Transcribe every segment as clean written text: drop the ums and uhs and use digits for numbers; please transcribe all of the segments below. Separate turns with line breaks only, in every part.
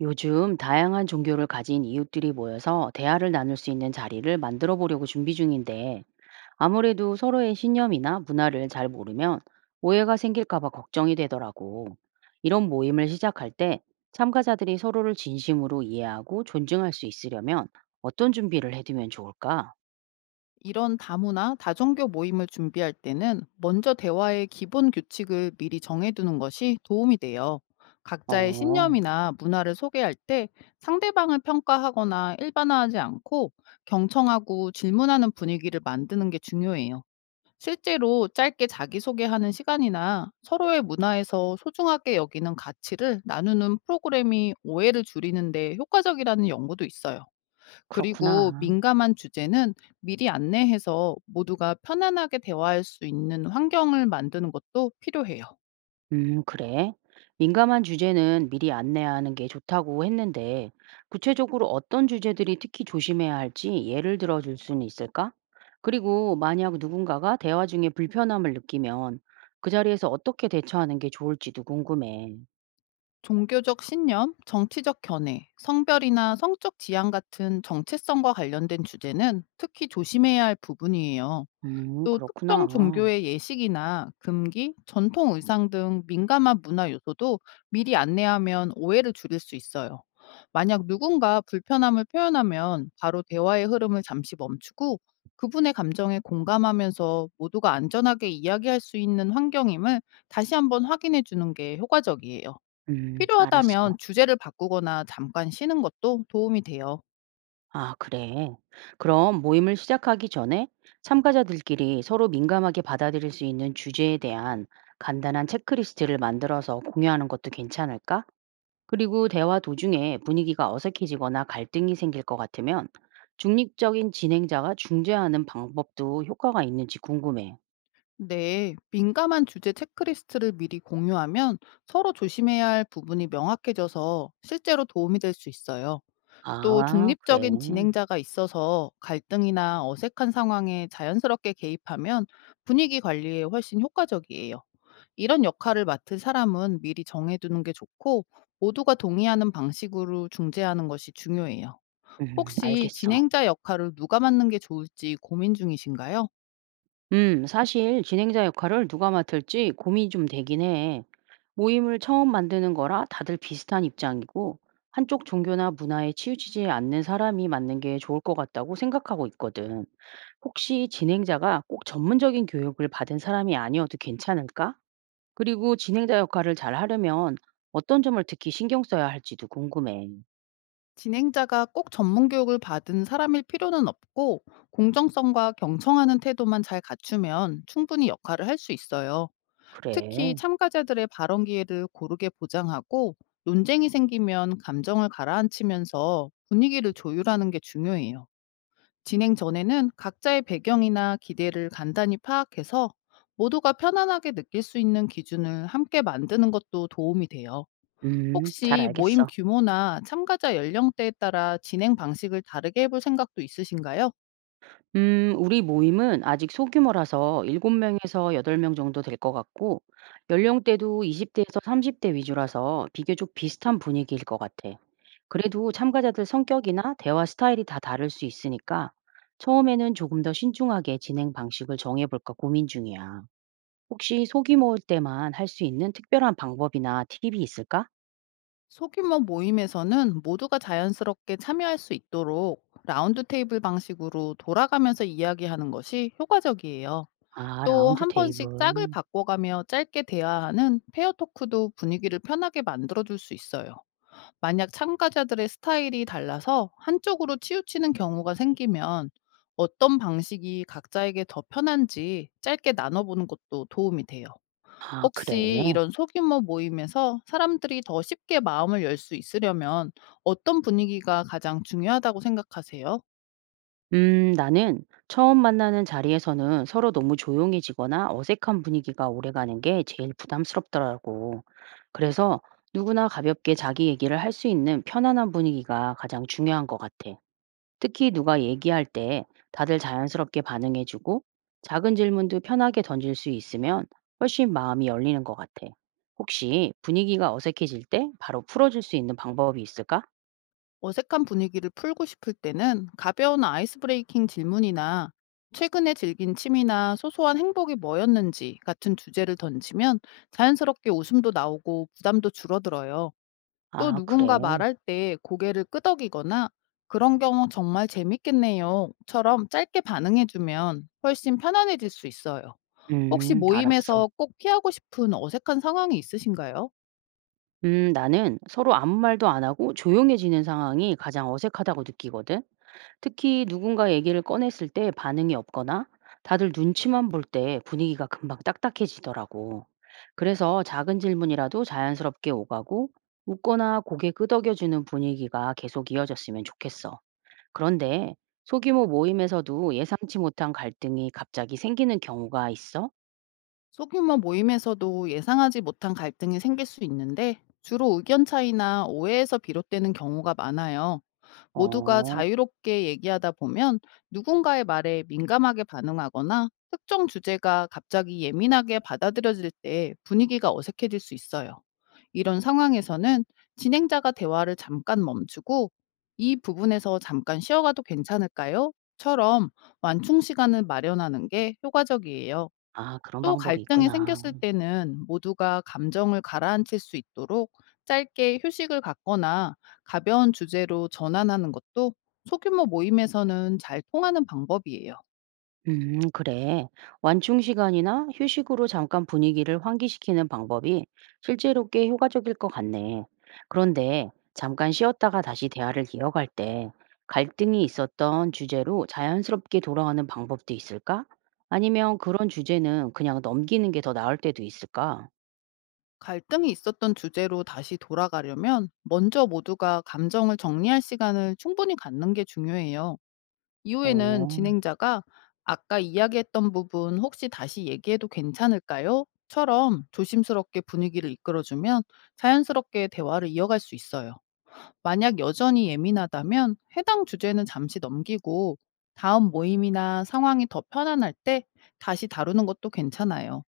요즘 다양한 종교를 가진 이웃들이 모여서 대화를 나눌 수 있는 자리를 만들어 보려고 준비 중인데 아무래도 서로의 신념이나 문화를 잘 모르면 오해가 생길까봐 걱정이 되더라고. 이런 모임을 시작할 때 참가자들이 서로를 진심으로 이해하고 존중할 수 있으려면 어떤 준비를 해두면 좋을까?
이런 다문화, 다종교 모임을 준비할 때는 먼저 대화의 기본 규칙을 미리 정해두는 것이 도움이 돼요. 각자의
어,
신념이나 문화를 소개할 때 상대방을 평가하거나 일반화하지 않고 경청하고 질문하는 분위기를 만드는 게 중요해요. 실제로 짧게 자기소개하는 시간이나 서로의 문화에서 소중하게 여기는 가치를 나누는 프로그램이 오해를 줄이는데 효과적이라는 연구도 있어요. 그리고
그렇구나.
민감한 주제는 미리 안내해서 모두가 편안하게 대화할 수 있는 환경을 만드는 것도 필요해요.
그래. 민감한 주제는 미리 안내하는 게 좋다고 했는데, 구체적으로 어떤 주제들이 특히 조심해야 할지 예를 들어 줄 수는 있을까? 그리고 만약 누군가가 대화 중에 불편함을 느끼면 그 자리에서 어떻게 대처하는 게 좋을지도 궁금해.
종교적 신념, 정치적 견해, 성별이나 성적 지향 같은 정체성과 관련된 주제는 특히 조심해야 할 부분이에요. 또 특정
그렇구나.
종교의 예식이나 금기, 전통 의상 등 민감한 문화 요소도 미리 안내하면 오해를 줄일 수 있어요. 만약 누군가 불편함을 표현하면 바로 대화의 흐름을 잠시 멈추고 그분의 감정에 공감하면서 모두가 안전하게 이야기할 수 있는 환경임을 다시 한번 확인해 주는 게 효과적이에요.
알았어.
필요하다면 주제를 바꾸거나 잠깐 쉬는 것도 도움이 돼요.
아, 그래. 그럼 모임을 시작하기 전에 참가자들끼리 서로 민감하게 받아들일 수 있는 주제에 대한 간단한 체크리스트를 만들어서 공유하는 것도 괜찮을까? 그리고 대화 도중에 분위기가 어색해지거나 갈등이 생길 것 같으면 중립적인 진행자가 중재하는 방법도 효과가 있는지 궁금해.
네, 민감한 주제 체크리스트를 미리 공유하면 서로 조심해야 할 부분이 명확해져서 실제로 도움이 될 수 있어요. 또
아, 그래.
중립적인 진행자가 있어서 갈등이나 어색한 상황에 자연스럽게 개입하면 분위기 관리에 훨씬 효과적이에요. 이런 역할을 맡을 사람은 미리 정해두는 게 좋고, 모두가 동의하는 방식으로 중재하는 것이 중요해요. 혹시
알겠어.
진행자 역할을 누가 맡는 게 좋을지 고민 중이신가요?
사실 진행자 역할을 누가 맡을지 고민이 좀 되긴 해. 모임을 처음 만드는 거라 다들 비슷한 입장이고, 한쪽 종교나 문화에 치우치지 않는 사람이 맡는 게 좋을 것 같다고 생각하고 있거든. 혹시 진행자가 꼭 전문적인 교육을 받은 사람이 아니어도 괜찮을까? 그리고 진행자 역할을 잘 하려면 어떤 점을 특히 신경 써야 할지도 궁금해.
진행자가 꼭 전문 교육을 받은 사람일 필요는 없고, 공정성과 경청하는 태도만 잘 갖추면 충분히 역할을 할 수 있어요. 특히
그래.
참가자들의 발언 기회를 고르게 보장하고, 논쟁이 생기면 감정을 가라앉히면서 분위기를 조율하는 게 중요해요. 진행 전에는 각자의 배경이나 기대를 간단히 파악해서 모두가 편안하게 느낄 수 있는 기준을 함께 만드는 것도 도움이 돼요.
잘
혹시 모임
알겠어.
규모나 참가자 연령대에 따라 진행 방식을 다르게 해볼 생각도 있으신가요?
우리 모임은 아직 소규모라서 일곱명에서 8명 정도 될 것 같고, 연령대도 이십대에서 30대 위주라서 비교적 비슷한 분위기일 것 같아. 그래도 참가자들 성격이나 대화 스타일이 다 다를 수 있으니까, 처음에는 조금 더 신중하게 진행 방식을 정해볼까 고민 중이야. 혹시 소규모일 때만 할 수 있는 특별한 방법이나 팁이 있을까?
소규모 모임에서는 모두가 자연스럽게 참여할 수 있도록 라운드 테이블 방식으로 돌아가면서 이야기하는 것이 효과적이에요.
아,
또
라운드
한 번씩 짝을
테이블.
바꿔가며 짧게 대화하는 페어 토크도 분위기를 편하게 만들어줄 수 있어요. 만약 참가자들의 스타일이 달라서 한쪽으로 치우치는 경우가 생기면, 어떤 방식이 각자에게 더 편한지 짧게 나눠보는 것도 도움이 돼요.
아,
혹시
그래.
이런 소규모 모임에서 사람들이 더 쉽게 마음을 열 수 있으려면 어떤 분위기가 가장 중요하다고 생각하세요?
나는 처음 만나는 자리에서는 서로 너무 조용해지거나 어색한 분위기가 오래가는 게 제일 부담스럽더라고. 그래서 누구나 가볍게 자기 얘기를 할 수 있는 편안한 분위기가 가장 중요한 것 같아. 특히 누가 얘기할 때 다들 자연스럽게 반응해주고 작은 질문도 편하게 던질 수 있으면 훨씬 마음이 열리는 것 같아. 혹시 분위기가 어색해질 때 바로 풀어줄 수 있는 방법이 있을까?
어색한 분위기를 풀고 싶을 때는 가벼운 아이스 브레이킹 질문이나 최근에 즐긴 취미나 소소한 행복이 뭐였는지 같은 주제를 던지면 자연스럽게 웃음도 나오고 부담도 줄어들어요. 또
아, 그래.
누군가 말할 때 고개를 끄덕이거나 "그런 경우 정말 재밌겠네요."처럼 짧게 반응해주면 훨씬 편안해질 수 있어요. 혹시
알았어.
모임에서 꼭 피하고 싶은 어색한 상황이 있으신가요?
나는 서로 아무 말도 안 하고 조용해지는 상황이 가장 어색하다고 느끼거든. 특히 누군가 얘기를 꺼냈을 때 반응이 없거나 다들 눈치만 볼 때 분위기가 금방 딱딱해지더라고. 그래서 작은 질문이라도 자연스럽게 오가고 웃거나 고개 끄덕여주는 분위기가 계속 이어졌으면 좋겠어. 그런데 소규모 모임에서도 예상치 못한 갈등이 갑자기 생기는 경우가 있어?
소규모 모임에서도 예상하지 못한 갈등이 생길 수 있는데, 주로 의견 차이나 오해에서 비롯되는 경우가 많아요. 모두가
어,
자유롭게 얘기하다 보면 누군가의 말에 민감하게 반응하거나 특정 주제가 갑자기 예민하게 받아들여질 때 분위기가 어색해질 수 있어요. 이런 상황에서는 진행자가 대화를 잠깐 멈추고 "이 부분에서 잠깐 쉬어가도 괜찮을까요? 처럼 완충 시간을 마련하는 게 효과적이에요.
아, 그런
또
방법이
갈등이
있구나.
생겼을 때는 모두가 감정을 가라앉힐 수 있도록 짧게 휴식을 갖거나 가벼운 주제로 전환하는 것도 소규모 모임에서는 잘 통하는 방법이에요.
그래. 완충 시간이나 휴식으로 잠깐 분위기를 환기시키는 방법이 실제로 꽤 효과적일 것 같네. 그런데 잠깐 쉬었다가 다시 대화를 이어갈 때 갈등이 있었던 주제로 자연스럽게 돌아가는 방법도 있을까? 아니면 그런 주제는 그냥 넘기는 게 더 나을 때도 있을까?
갈등이 있었던 주제로 다시 돌아가려면 먼저 모두가 감정을 정리할 시간을 충분히 갖는 게 중요해요. 이후에는
어,
진행자가 "아까 이야기했던 부분 혹시 다시 얘기해도 괜찮을까요? 처럼 조심스럽게 분위기를 이끌어주면 자연스럽게 대화를 이어갈 수 있어요. 만약 여전히 예민하다면 해당 주제는 잠시 넘기고, 다음 모임이나 상황이 더 편안할 때 다시 다루는 것도 괜찮아요.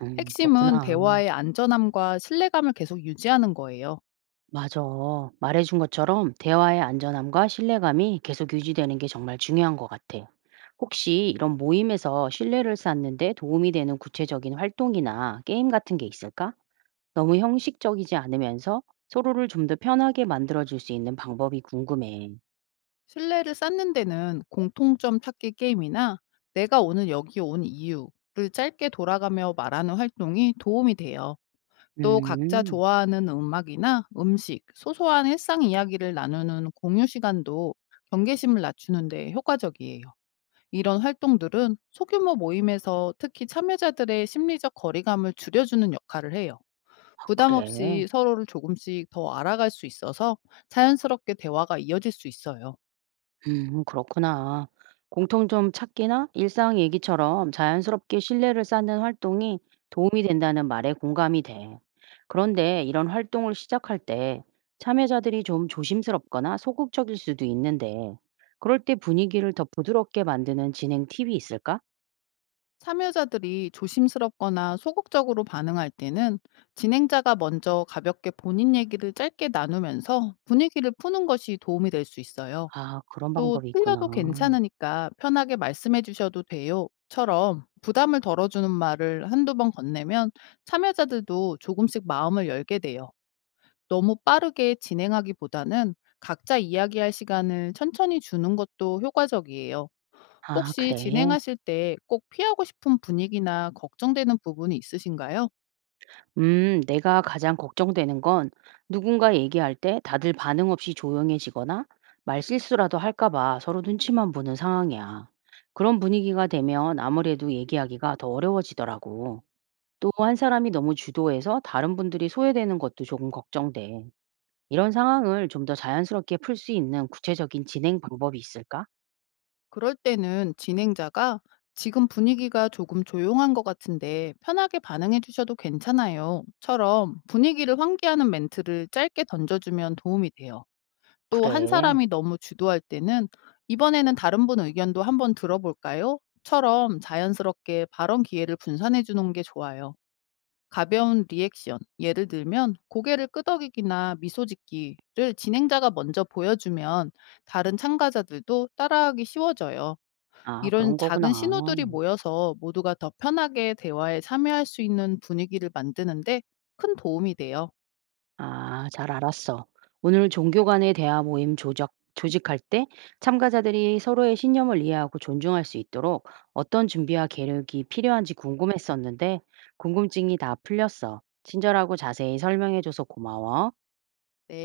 핵심은
그렇구나.
대화의 안전함과 신뢰감을 계속 유지하는 거예요.
맞아. 말해준 것처럼 대화의 안전함과 신뢰감이 계속 유지되는 게 정말 중요한 것 같아. 혹시 이런 모임에서 신뢰를 쌓는데 도움이 되는 구체적인 활동이나 게임 같은 게 있을까? 너무 형식적이지 않으면서 서로를 좀 더 편하게 만들어줄 수 있는 방법이 궁금해.
신뢰를 쌓는 데는 공통점 찾기 게임이나 내가 오늘 여기 온 이유를 짧게 돌아가며 말하는 활동이 도움이 돼요. 또 각자
음,
좋아하는 음악이나 음식, 소소한 일상 이야기를 나누는 공유 시간도 경계심을 낮추는데 효과적이에요. 이런 활동들은 소규모 모임에서 특히 참여자들의 심리적 거리감을 줄여주는 역할을 해요.
아,
부담
그래.
없이 서로를 조금씩 더 알아갈 수 있어서 자연스럽게 대화가 이어질 수 있어요.
그렇구나. 공통점 찾기나 일상 얘기처럼 자연스럽게 신뢰를 쌓는 활동이 도움이 된다는 말에 공감이 돼. 그런데 이런 활동을 시작할 때 참여자들이 좀 조심스럽거나 소극적일 수도 있는데, 그럴 때 분위기를 더 부드럽게 만드는 진행 팁이 있을까?
참여자들이 조심스럽거나 소극적으로 반응할 때는 진행자가 먼저 가볍게 본인 얘기를 짧게 나누면서 분위기를 푸는 것이 도움이 될 수 있어요.
아, 그런
또
방법이 있구나.
"틀려도 괜찮으니까 편하게 말씀해 주셔도 돼요."처럼 부담을 덜어주는 말을 한두 번 건네면 참여자들도 조금씩 마음을 열게 돼요. 너무 빠르게 진행하기보다는 각자 이야기할 시간을 천천히 주는 것도 효과적이에요.
아,
혹시
그래.
진행하실 때 꼭 피하고 싶은 분위기나 걱정되는 부분이 있으신가요?
내가 가장 걱정되는 건 누군가 얘기할 때 다들 반응 없이 조용해지거나 말실수라도 할까 봐 서로 눈치만 보는 상황이야. 그런 분위기가 되면 아무래도 얘기하기가 더 어려워지더라고. 또 한 사람이 너무 주도해서 다른 분들이 소외되는 것도 조금 걱정돼. 이런 상황을 좀 더 자연스럽게 풀 수 있는 구체적인 진행 방법이 있을까?
그럴 때는 진행자가 "지금 분위기가 조금 조용한 것 같은데 편하게 반응해 주셔도 괜찮아요. 처럼 분위기를 환기하는 멘트를 짧게 던져주면 도움이 돼요. 또 한
그래.
사람이 너무 주도할 때는 "이번에는 다른 분 의견도 한번 들어볼까요? 처럼 자연스럽게 발언 기회를 분산해 주는 게 좋아요. 가벼운 리액션, 예를 들면 고개를 끄덕이기나 미소 짓기를 진행자가 먼저 보여주면 다른 참가자들도 따라하기 쉬워져요.
아,
이런
그런 거구나.
작은 신호들이 모여서 모두가 더 편하게 대화에 참여할 수 있는 분위기를 만드는데 큰 도움이 돼요.
아, 잘 알았어. 오늘 종교 간의 대화 모임 조직할 때 참가자들이 서로의 신념을 이해하고 존중할 수 있도록 어떤 준비와 계획이 필요한지 궁금했었는데 궁금증이 다 풀렸어. 친절하고 자세히 설명해줘서 고마워.
네.